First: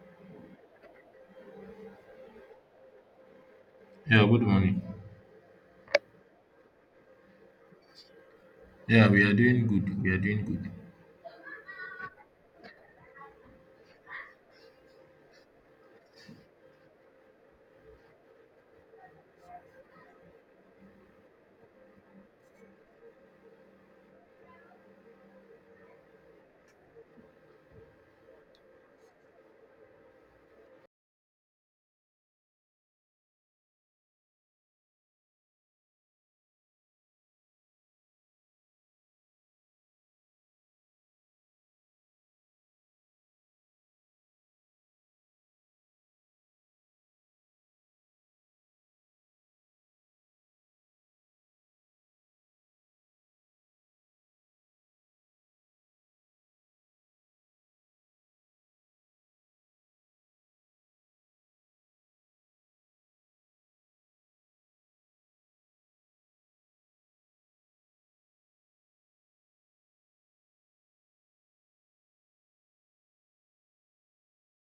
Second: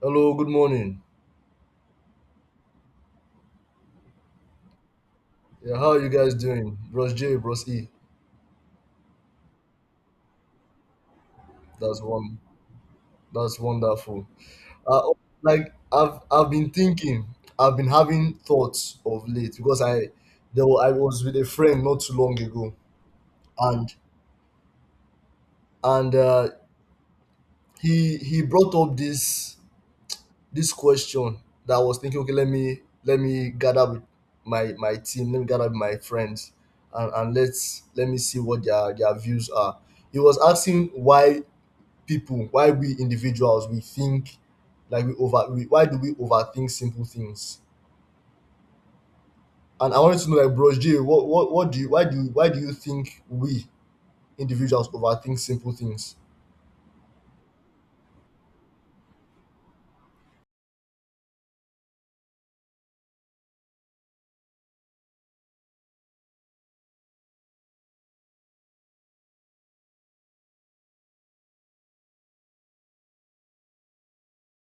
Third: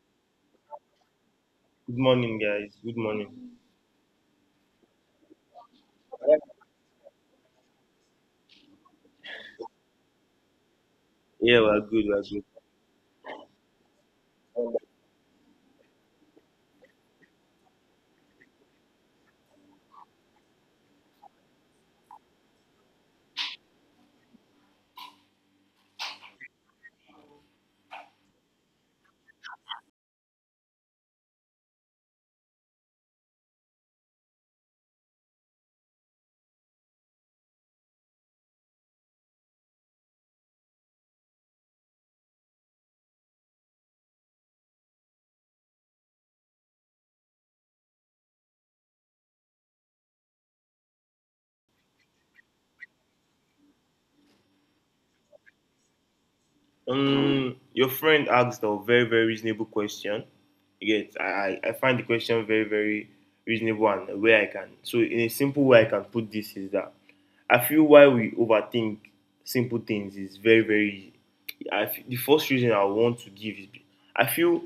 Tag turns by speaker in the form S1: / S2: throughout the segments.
S1: Hello, good morning.
S2: Good morning, guys. Good morning.
S3: Yeah, good morning.
S1: Yeah, how are you guys doing? Bros J, Bros E.
S3: Yeah, we are doing good. We are doing good.
S2: Yeah, we're
S1: That's
S2: good. We're
S1: one.
S2: good.
S1: That's wonderful. Uh, I've been thinking, I've been having thoughts of late because I was with a friend not too long ago, and and he brought up this question that I was thinking. Okay, let me gather with my team. Let me gather with my friends, and let me see what their views are. He was asking why we individuals we think like we over we, why do we overthink simple things, and I wanted to know, like, Bros J, what do you why do you why do you think we individuals overthink simple things?
S2: Your friend asked a very, very reasonable question. Yes, I find the question very, very reasonable and a way I can. So, in a simple way, I can put this is that I feel why we overthink simple things is very, very. The first reason I want to give is I feel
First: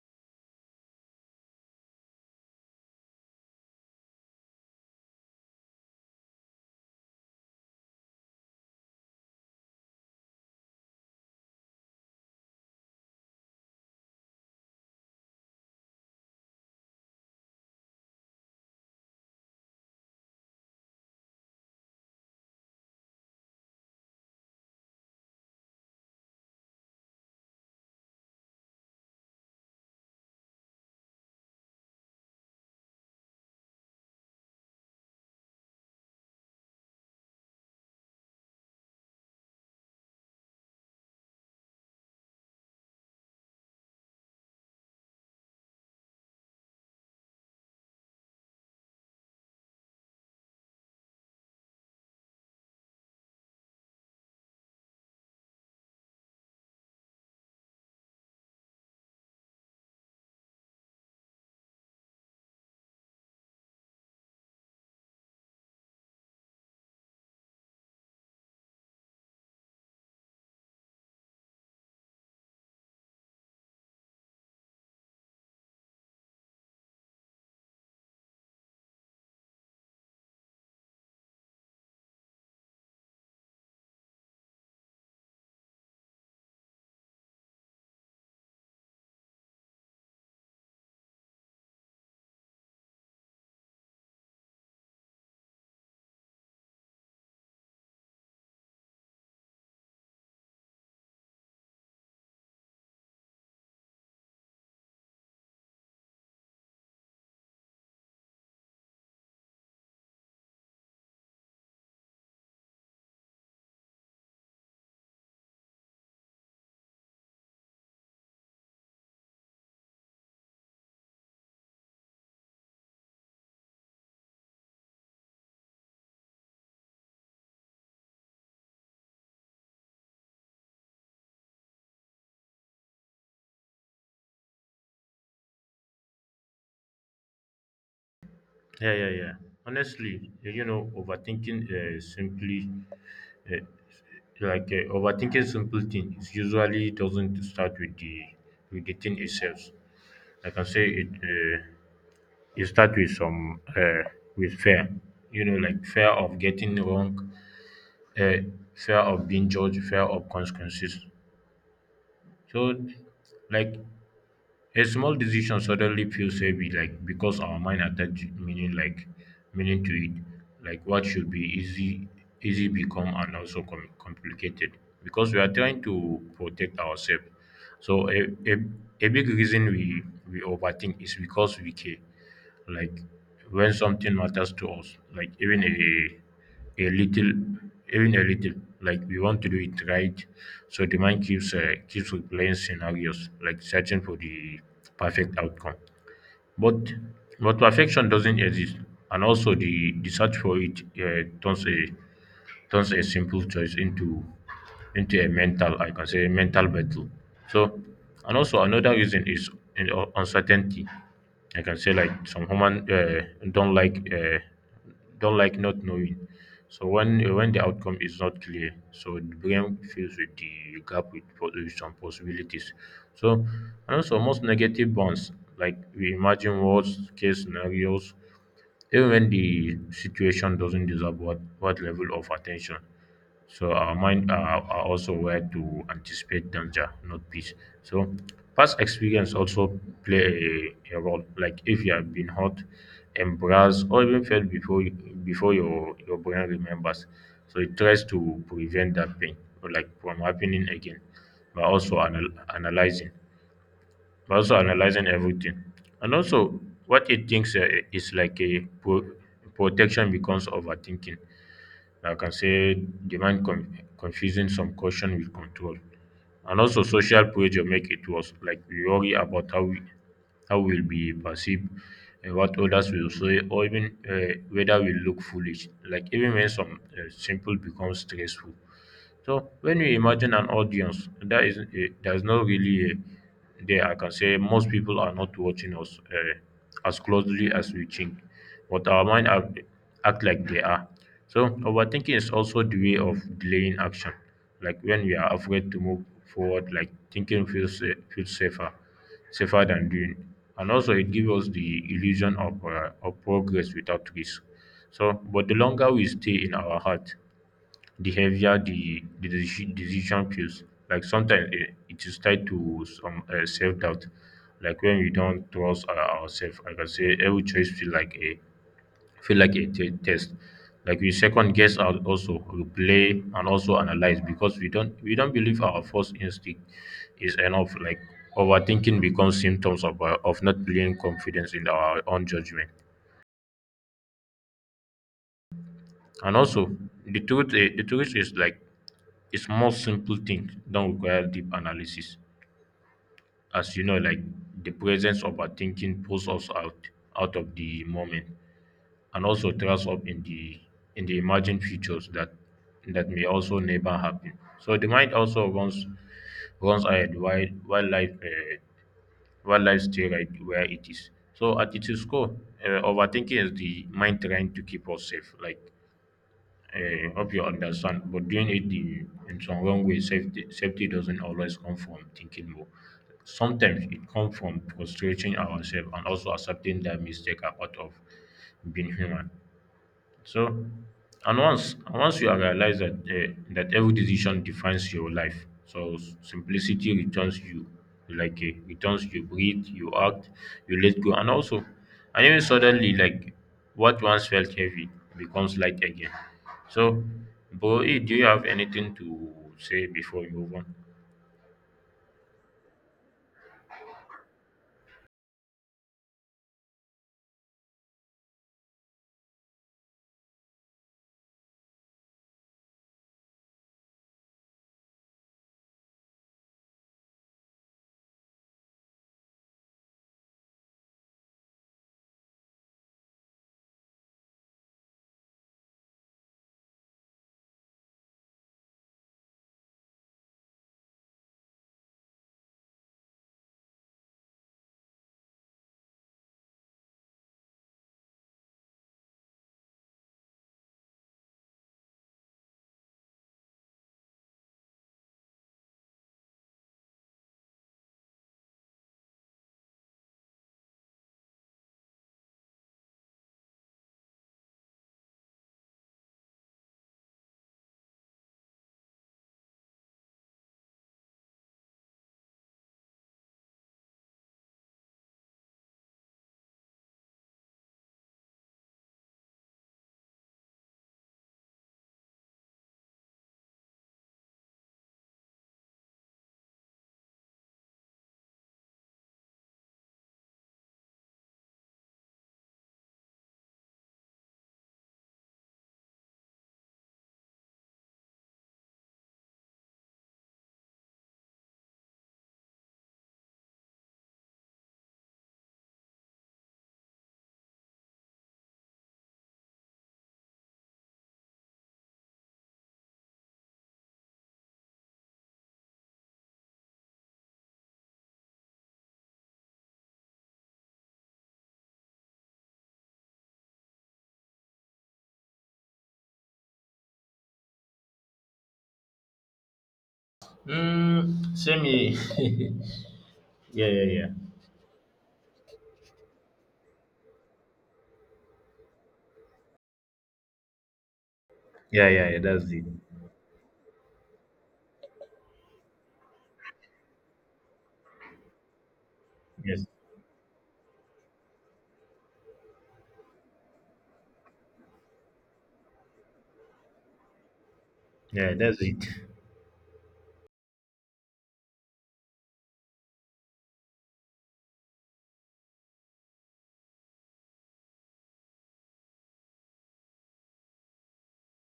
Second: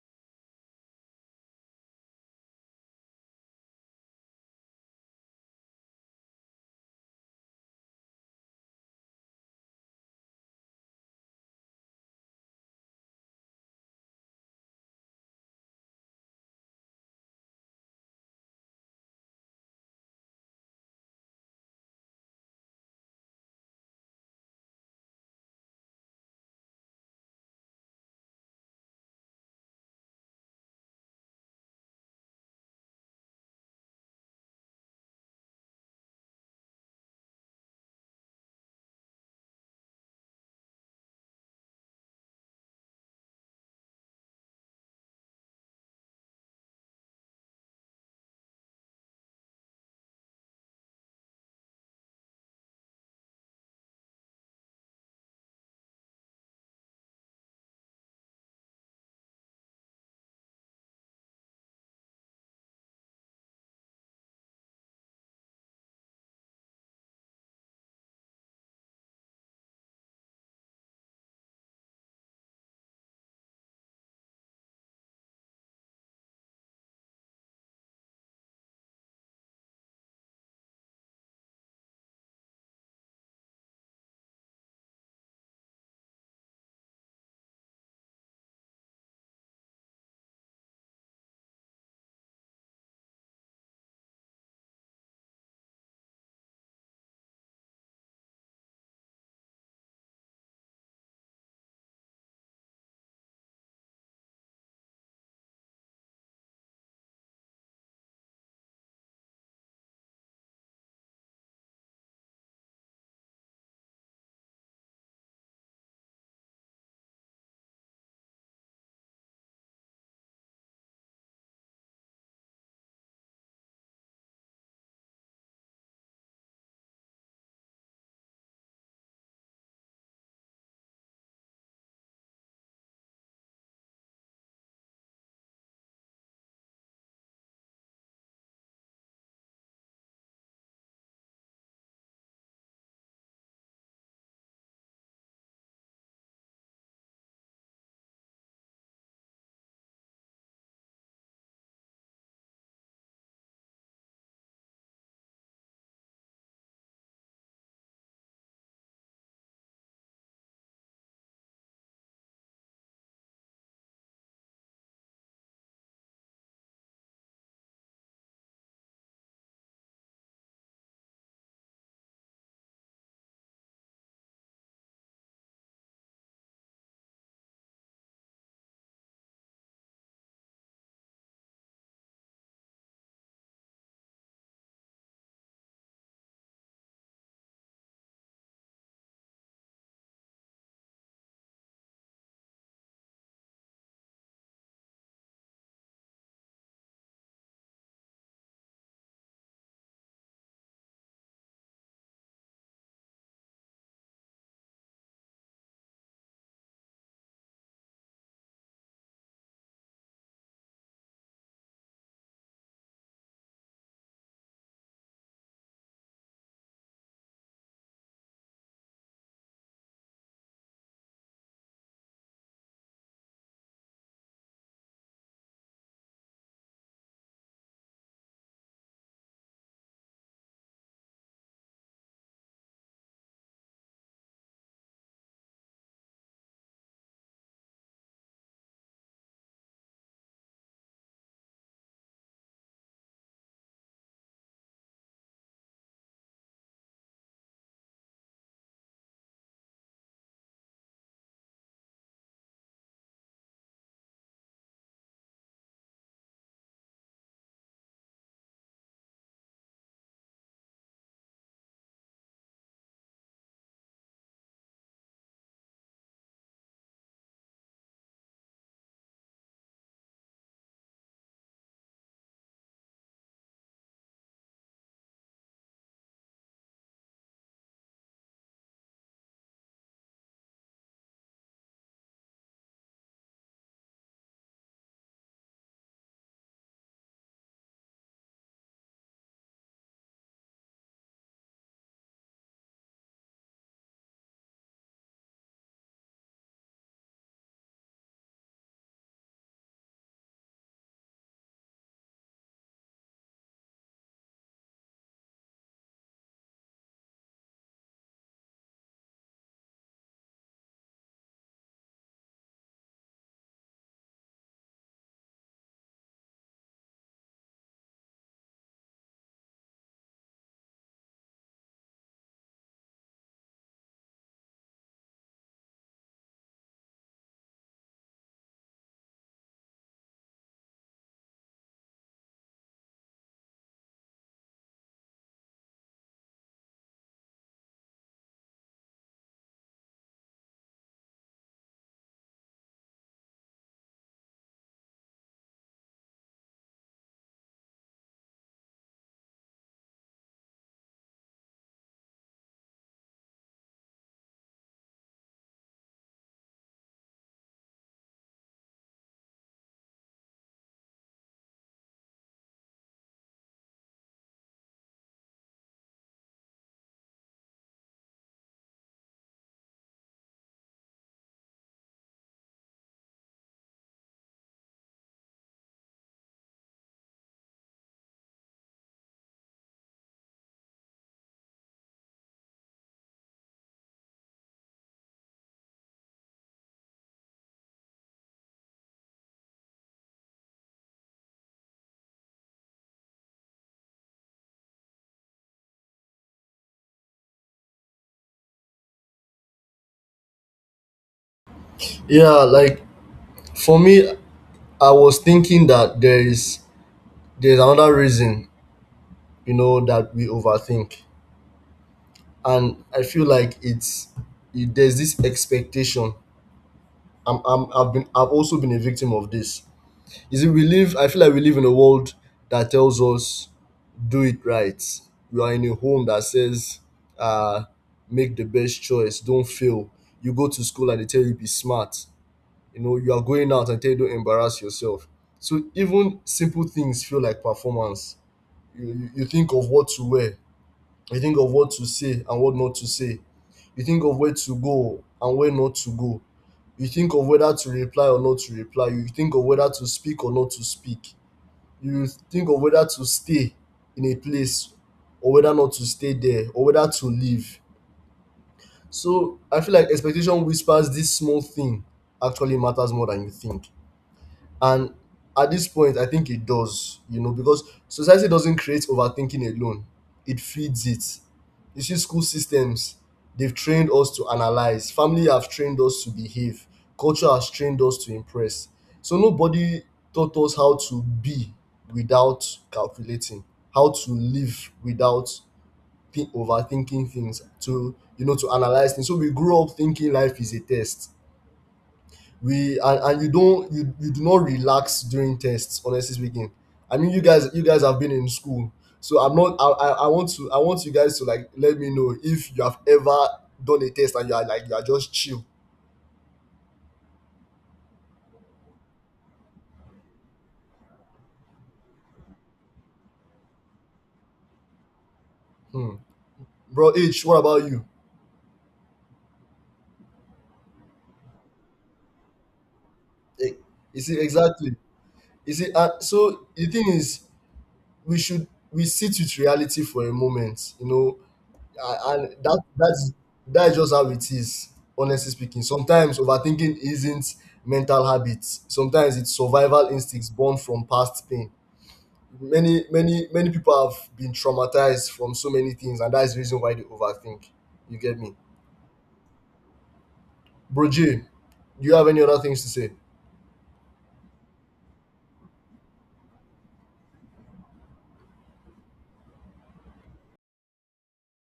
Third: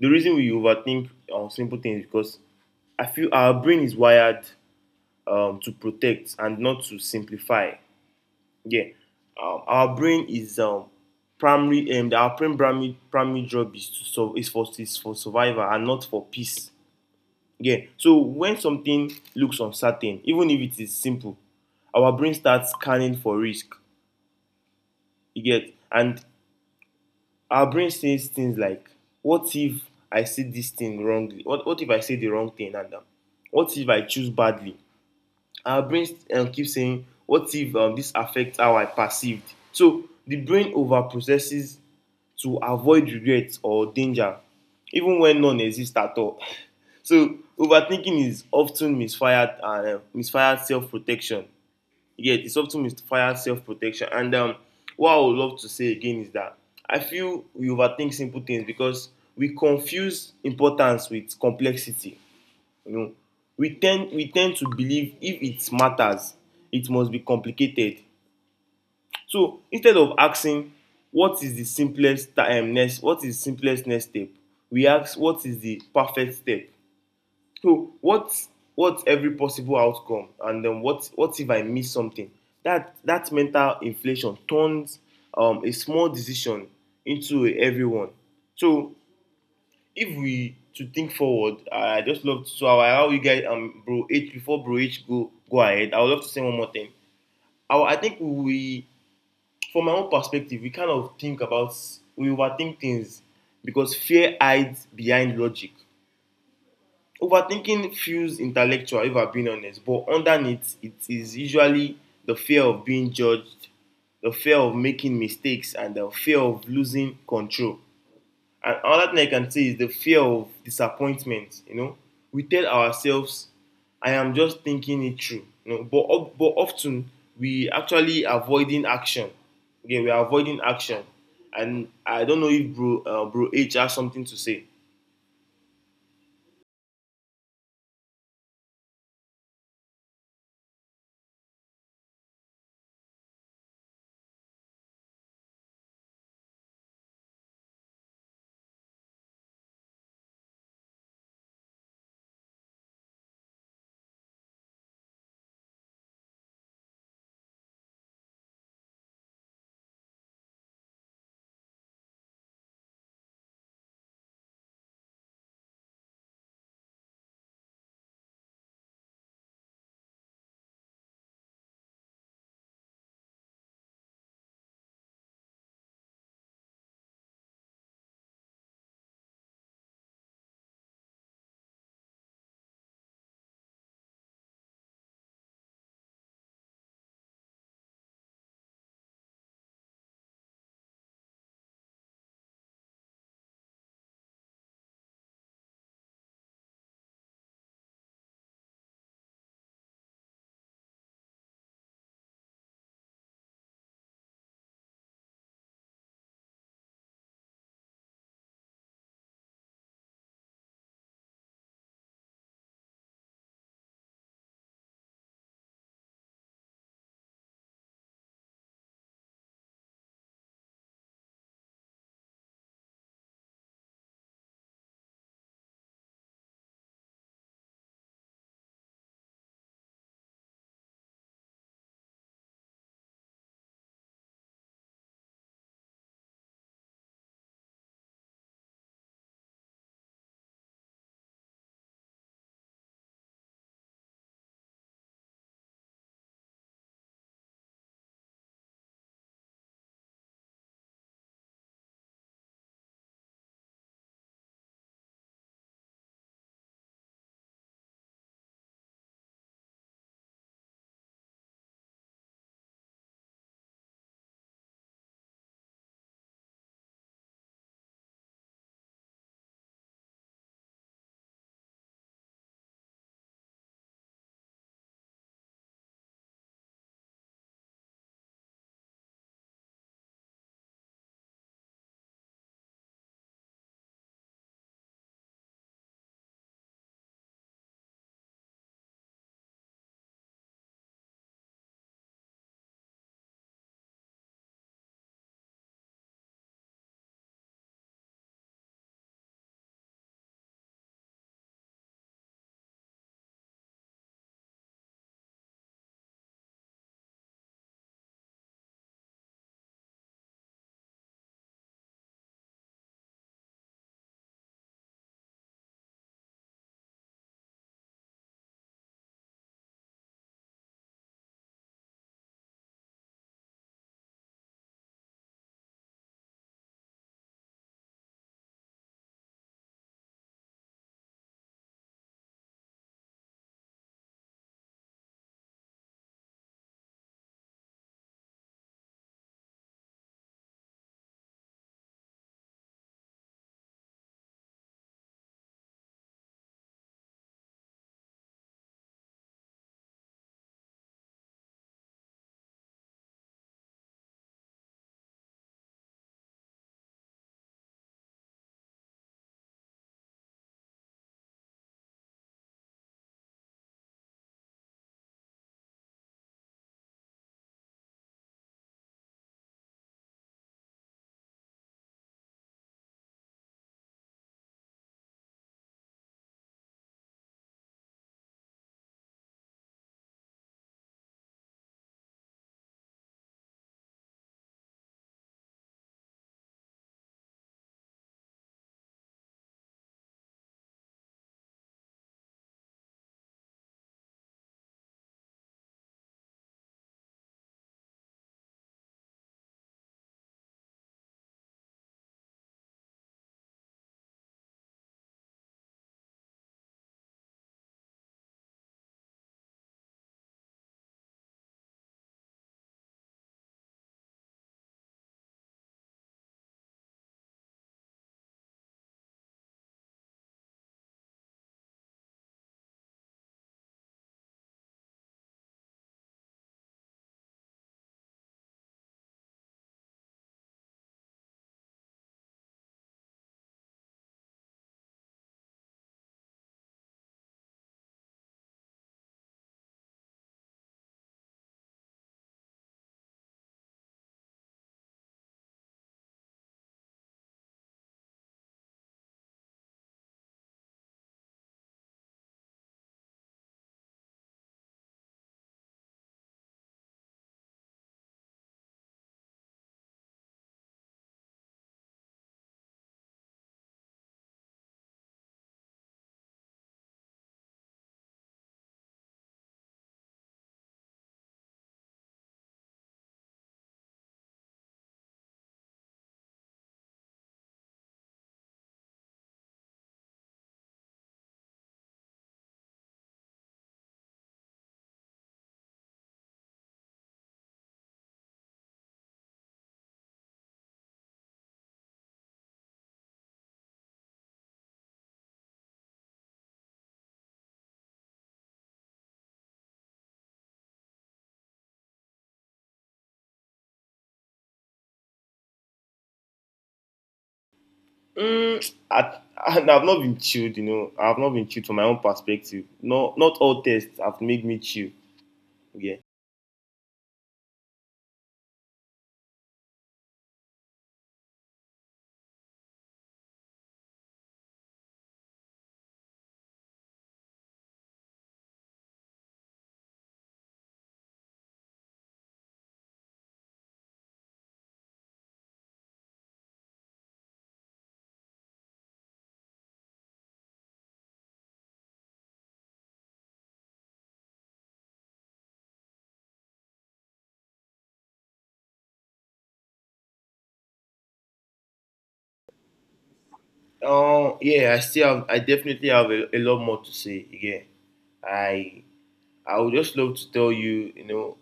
S2: the reason we overthink on simple things is because I feel our brain is wired to protect and not to simplify. Yeah. Our brain is primary. Our brain primary job is to so is for survival and not for peace. Yeah. So when something looks uncertain, even if it is simple, our brain starts scanning for risk. You get, and our brain says things like, "What if I say this thing wrongly? What if I say the wrong thing? And what if I choose badly?" Our brain keeps saying, "What if this affects how I perceived?" So the brain overprocesses to avoid regrets or danger even when none exists at all. So overthinking is often misfired self protection. Yeah, it's often misfired self protection, and what I would love to say again is that I feel we overthink simple things because we confuse importance with complexity. You know, we tend to believe if it matters, it must be complicated. So instead of asking what is the simplest next what is the simplest next step, we ask what is the perfect step. So what, what's every possible outcome, and then what if I miss something? That mental inflation turns a small decision into a heavy one. So if we to think forward, I just love so how you guys bro H, before bro H go ahead. I would love to say one more thing. I think we, from my own perspective, we kind of think about we overthink things because fear hides behind logic. Overthinking feels intellectual, if I'm being honest, but underneath it is usually the fear of being judged, the fear of making mistakes, and the fear of losing control. And another thing I can say is the fear of disappointment. You know, we tell ourselves, "I am just thinking it through." You know, but often we actually avoiding action. Okay, we are avoiding action, and I don't know if bro H has something to say.
S3: Yeah, yeah, yeah. Honestly, overthinking simply, uh, like overthinking simple things usually doesn't start with the thing itself. Like I can say it start with some with fear. You know, like fear of getting wrong, uh, fear of being judged, fear of consequences. So, like a small decision suddenly feels heavy, like because our mind attached meaning, like meaning to it. Like what should be easy, easy become and also complicated because we are trying to protect ourselves. So a big reason we overthink is because we care, like when something matters to us, like even a little, even a little, like we want to do it right. So the mind keeps keeps replaying scenarios, like searching for the perfect outcome, but perfection doesn't exist, and also the search for it turns a simple choice into a mental, I can say, mental battle. So, and also another reason is in uncertainty. I can say like some human don't like uh, don't like not knowing. So when the outcome is not clear, so the brain fills with the gap with, with some possibilities. So, and also most negative bonds, like we imagine worst case scenarios, even when the situation doesn't deserve what level of attention. So our mind are also aware to anticipate danger, not peace. So past experience also play a role. Like if you have been hurt, embarrassed, or even failed before your brain remembers, so it tries to prevent that pain, or like from happening again, but also analyzing. But also analyzing everything and also what it thinks is like a protection becomes overthinking. I can say the mind confusing some caution with control. And also social pressure make it worse, like we worry about how we'll be perceived and what others will say, or even whether we look foolish, like even when some simple becomes stressful. So when you imagine an audience, that is a, there's not really a, there. I can say most people are not watching us as closely as we think, but our mind act like they are. So overthinking is also the way of delaying action. Like when we are afraid to move forward, like thinking feels feels safer, safer than doing, and also it gives us the illusion of progress without risk. So, but the longer we stay in our heart, the heavier the decision feels. Like sometimes it, it is tied to some self doubt. Like when we don't trust ourselves, like I can say every choice feel like a test. Like we second guess our, also replay and also analyze because we don't believe our first instinct is enough. Like overthinking becomes symptoms of not being confidence in our own judgment. And also, the truth, the truth is like a small simple thing don't require deep analysis. As you know, like the presence of our thinking pulls us out out of the moment and also throws up in the imagined futures that that may also never happen. So the mind also runs runs ahead while life stay right where it is. So at its core, overthinking is the mind trying to keep us safe, like hope you understand, but doing it the, in some wrong way. Safety, safety doesn't always come from thinking more. Sometimes it comes from frustrating ourselves and also accepting that mistakes are part of being human. So, And once you have realized that every decision defines your life, so simplicity returns you, like returns you, breathe, you act, you let go, and also, and even suddenly, like what once felt heavy becomes light again. So, bro, eh, do you have anything to say before we move on?
S1: Yeah, like, for me, I was thinking that there's another reason, you know, that we overthink, and I feel like there's this expectation. I've also been a victim of this. Is it We live, I feel like we live in a world that tells us, "Do it right." You are in a home that says, uh, "Make the best choice, don't fail." You go to school and they tell you, "Be smart." You know, you are going out and tell you, "Don't embarrass yourself." So even simple things feel like performance. You think of what to wear, you think of what to say and what not to say. You think of where to go and where not to go. You think of whether to reply or not to reply. You think of whether to speak or not to speak, you think of whether to stay in a place, or whether not to stay there, or whether to leave. So I feel like expectation whispers this small thing actually matters more than you think. And at this point, I think it does, you know, because society doesn't create overthinking alone, it feeds it. You see, school systems, they've trained us to analyze, family have trained us to behave, culture has trained us to impress. So nobody taught us how to be without calculating, how to live without overthinking things, to, you know, to analyze things. So we grew up thinking life is a test, and you don't you, you do not relax during tests, honestly speaking. I mean, you guys have been in school, so I'm not I I want to, I want you guys to, like, let me know if you have ever done a test and you are like, you are just chill.
S2: Mm, I, I've not been chilled, you know. I've not been chilled from my own perspective. No, not all tests have made me chill. Yeah.
S1: Hmm. Bro H, what about you?
S3: Mm, same here.
S1: Eh,
S3: Yeah, yeah,
S1: you
S3: yeah.
S1: see exactly. You see, so the thing is, we should we sit with reality for a moment, you know.
S3: Yeah, yeah,
S1: I,
S3: yeah.
S1: and
S3: That's
S1: that
S3: it.
S1: that's that's just how it is, honestly speaking. Sometimes overthinking isn't mental habits, sometimes it's
S3: Yes.
S1: survival instincts born from past pain. Many people have been traumatized from so many things, and that's the reason why they overthink. You get me?
S3: Yeah, that's it.
S1: Bro Jay, do you have any other things to say?
S2: Yeah, I still have. I definitely have a lot more to say. Yeah. I I would just love to tell you, you know,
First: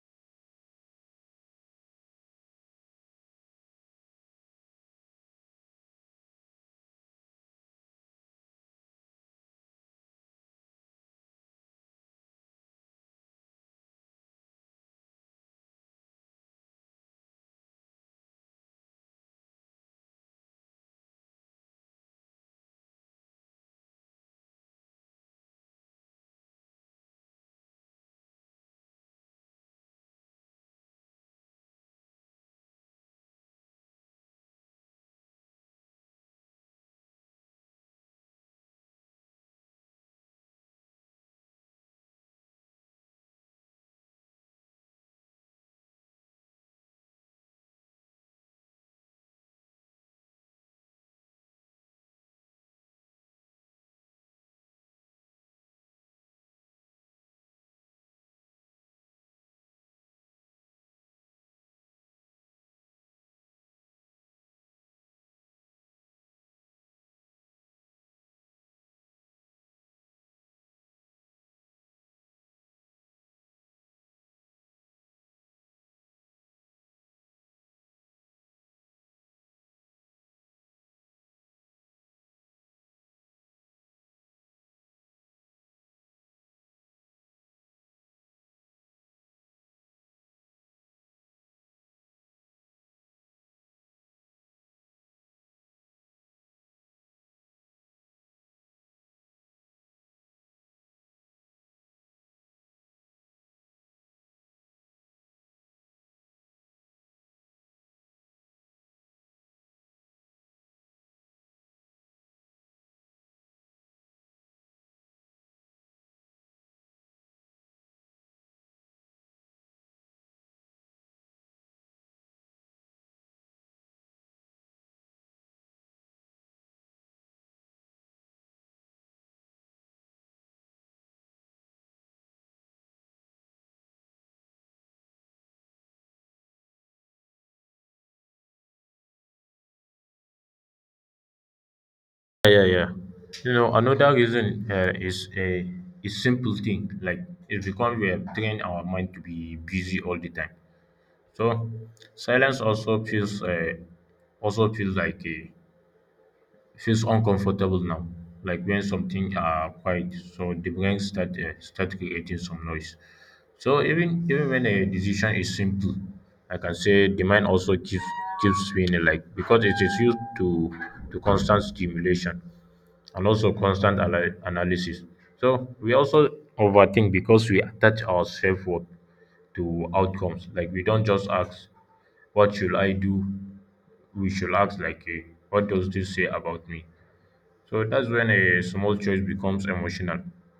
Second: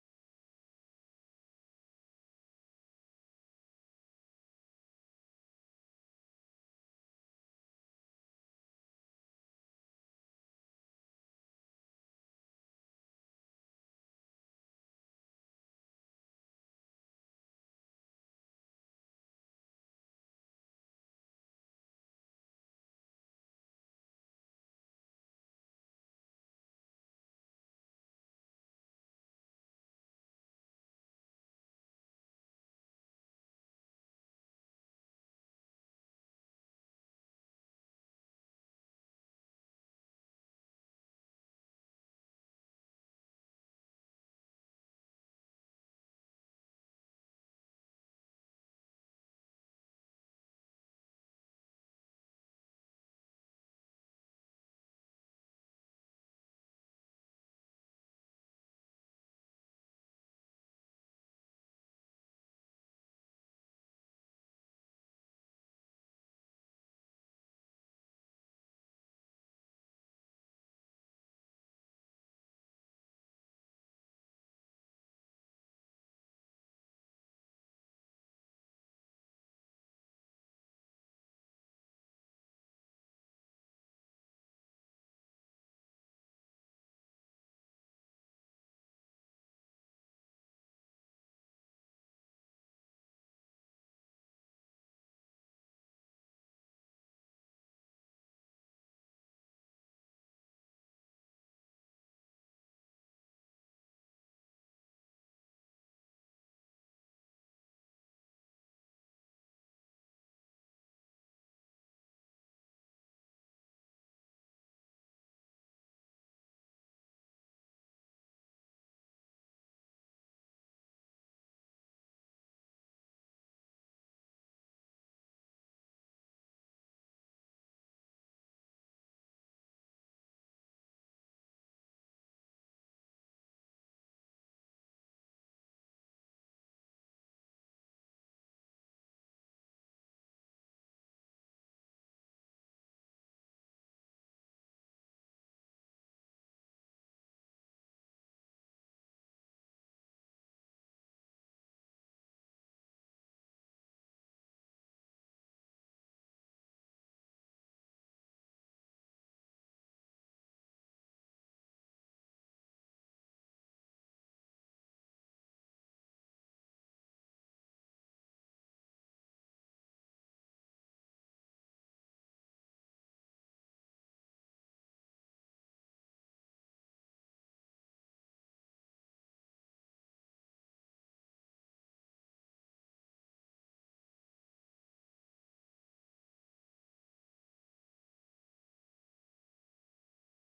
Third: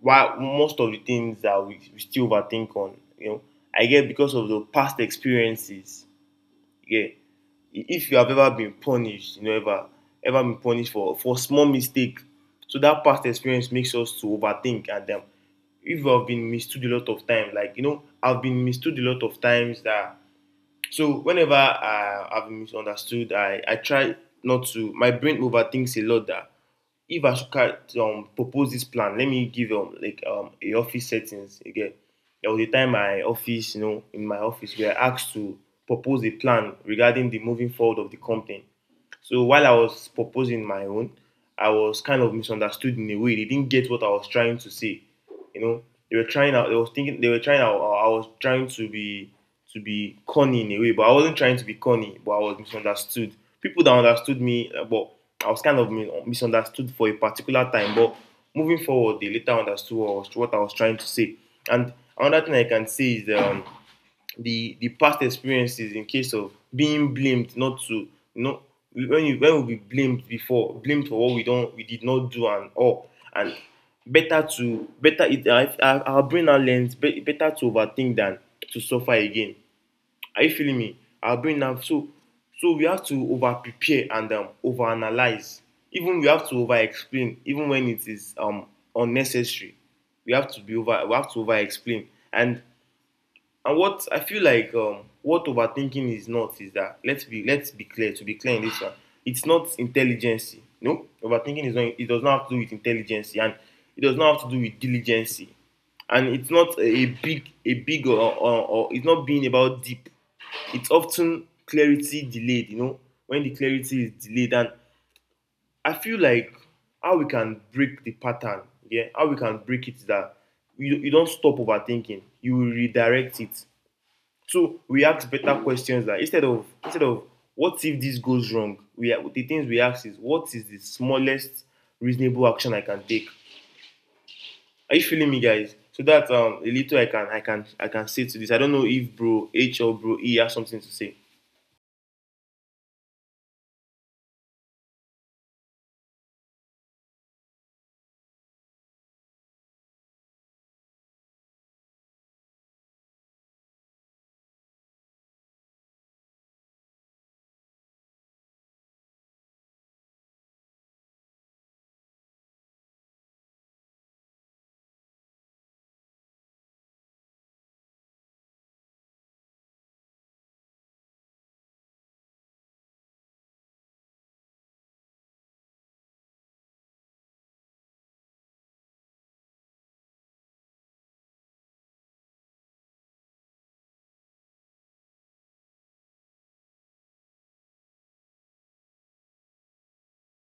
S2: why most of the things that we still overthink on, you know, I get because of the past experiences. Yeah. If you have ever been punished, you know, ever been punished for a small mistake, so that past experience makes us to overthink. And if you have been mistook a lot of times, like you know, I've been mistook a lot of times that so whenever I've been misunderstood, I try not to my brain overthinks a lot that if Asuka propose this plan, let me give like a office settings again. There was a time my office, you know, in my office, we were asked to propose a plan regarding the moving forward of the company. So while I was proposing my own, I was kind of misunderstood in a way. They didn't get what I was trying to say. You know, they were trying out. They was thinking they were trying out. I was trying to be corny in a way, but I wasn't trying to be corny. But I was misunderstood. People that understood me, but I was kind of misunderstood for a particular time. But moving forward, they later understood what I was trying to say. And another thing I can say is the past experiences in case of being blamed, not to, you know, when you when we be blamed before blamed for what we don't we did not do and all, and better it, our brain now learns better to overthink than to suffer again. Are you feeling me? Our brain now, so so we have to over prepare and over analyze. Even we have to over explain even when it is unnecessary. We have to over explain, and what I feel like, what overthinking is not is that, let's be clear to be clear in this one. It's not intelligence. No, overthinking is not. It does not have to do with intelligence, and it does not have to do with diligence, and it's not a big or it's not being about deep. It's often clarity delayed. You know, when the clarity is delayed, and I feel like how we can break the pattern. Yeah, how we can break it is that you don't stop overthinking. You will redirect it. So we ask better questions, that instead of what if this goes wrong, the things we ask is what is the smallest reasonable action I can take. Are you feeling me, guys? So that a little I can I can I can say to this. I don't know if bro H or bro E has something to say.
S3: Yeah, yeah, yeah. You know, another reason is a is simple thing, like it's because we have trained our mind to be busy all the time. So silence also feels like a feels uncomfortable now. Like when something are quiet, so the brain start start creating some noise. So even even when a decision is simple, like I can say the mind also keeps keeps spinning, like because it is used to constant stimulation and also constant analysis. So we also overthink because we attach our self worth to outcomes. Like we don't just ask, "What should I do?" We should ask, like, eh, "What does this say about me?" So that's when a small choice becomes emotional.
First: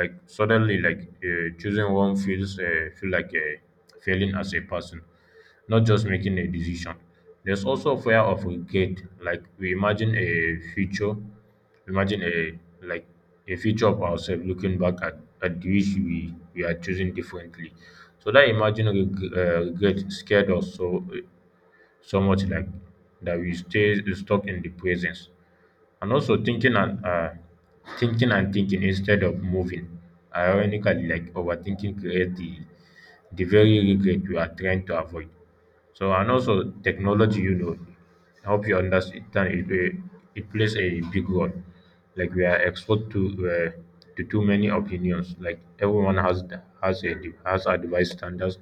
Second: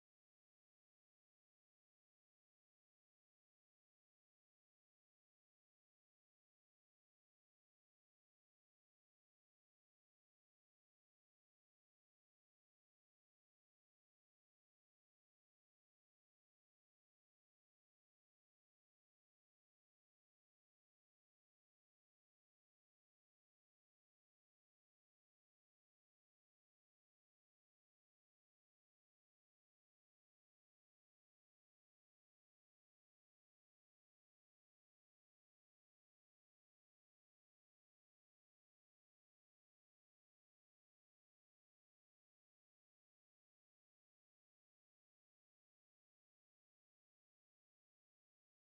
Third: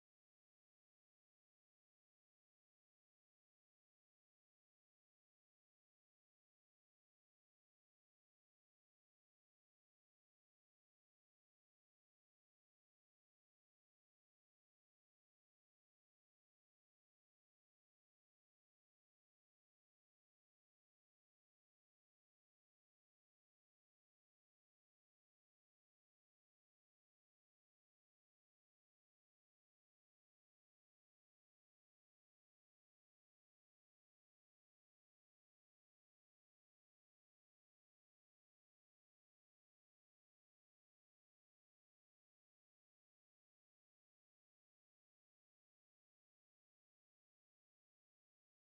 S3: Like suddenly, like choosing one feels feel like a failing as a person, not just making a decision. There's also fear of regret. Like we imagine a future, imagine a like a future of ourselves looking back at which we are choosing differently. So that imagine regret scared us. So so much like that we stay stuck in the presence and also thinking and thinking instead of moving. Ironically, like overthinking creates the very regret we are trying to avoid. So and also technology, you know, help you understand it, it plays a big role. Like we are exposed to too many opinions. Like everyone has a has advice standards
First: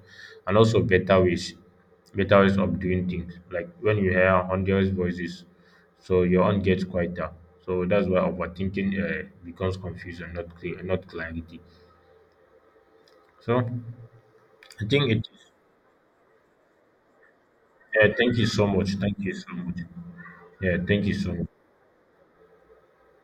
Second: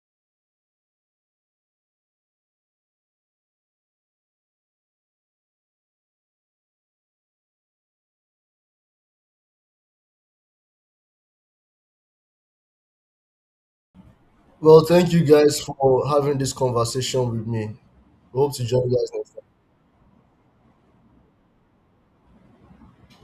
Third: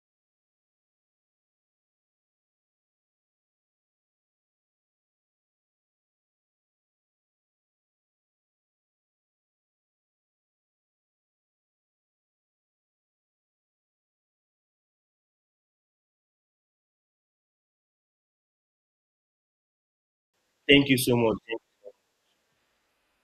S3: and also better ways of doing things. Like when you hear hundreds voices, so your own gets quieter. So that's why overthinking becomes confusion, not clear, not clarity. So I
S1: Well,
S3: think
S1: thank you
S3: it.
S1: guys for having this conversation with me.
S3: Thank you
S1: Hope to
S3: so
S1: join
S3: much.
S1: you guys
S3: Thank you
S1: next.
S3: so much. Yeah,
S2: Thank you
S3: thank you
S2: so
S3: so
S2: much.
S3: much.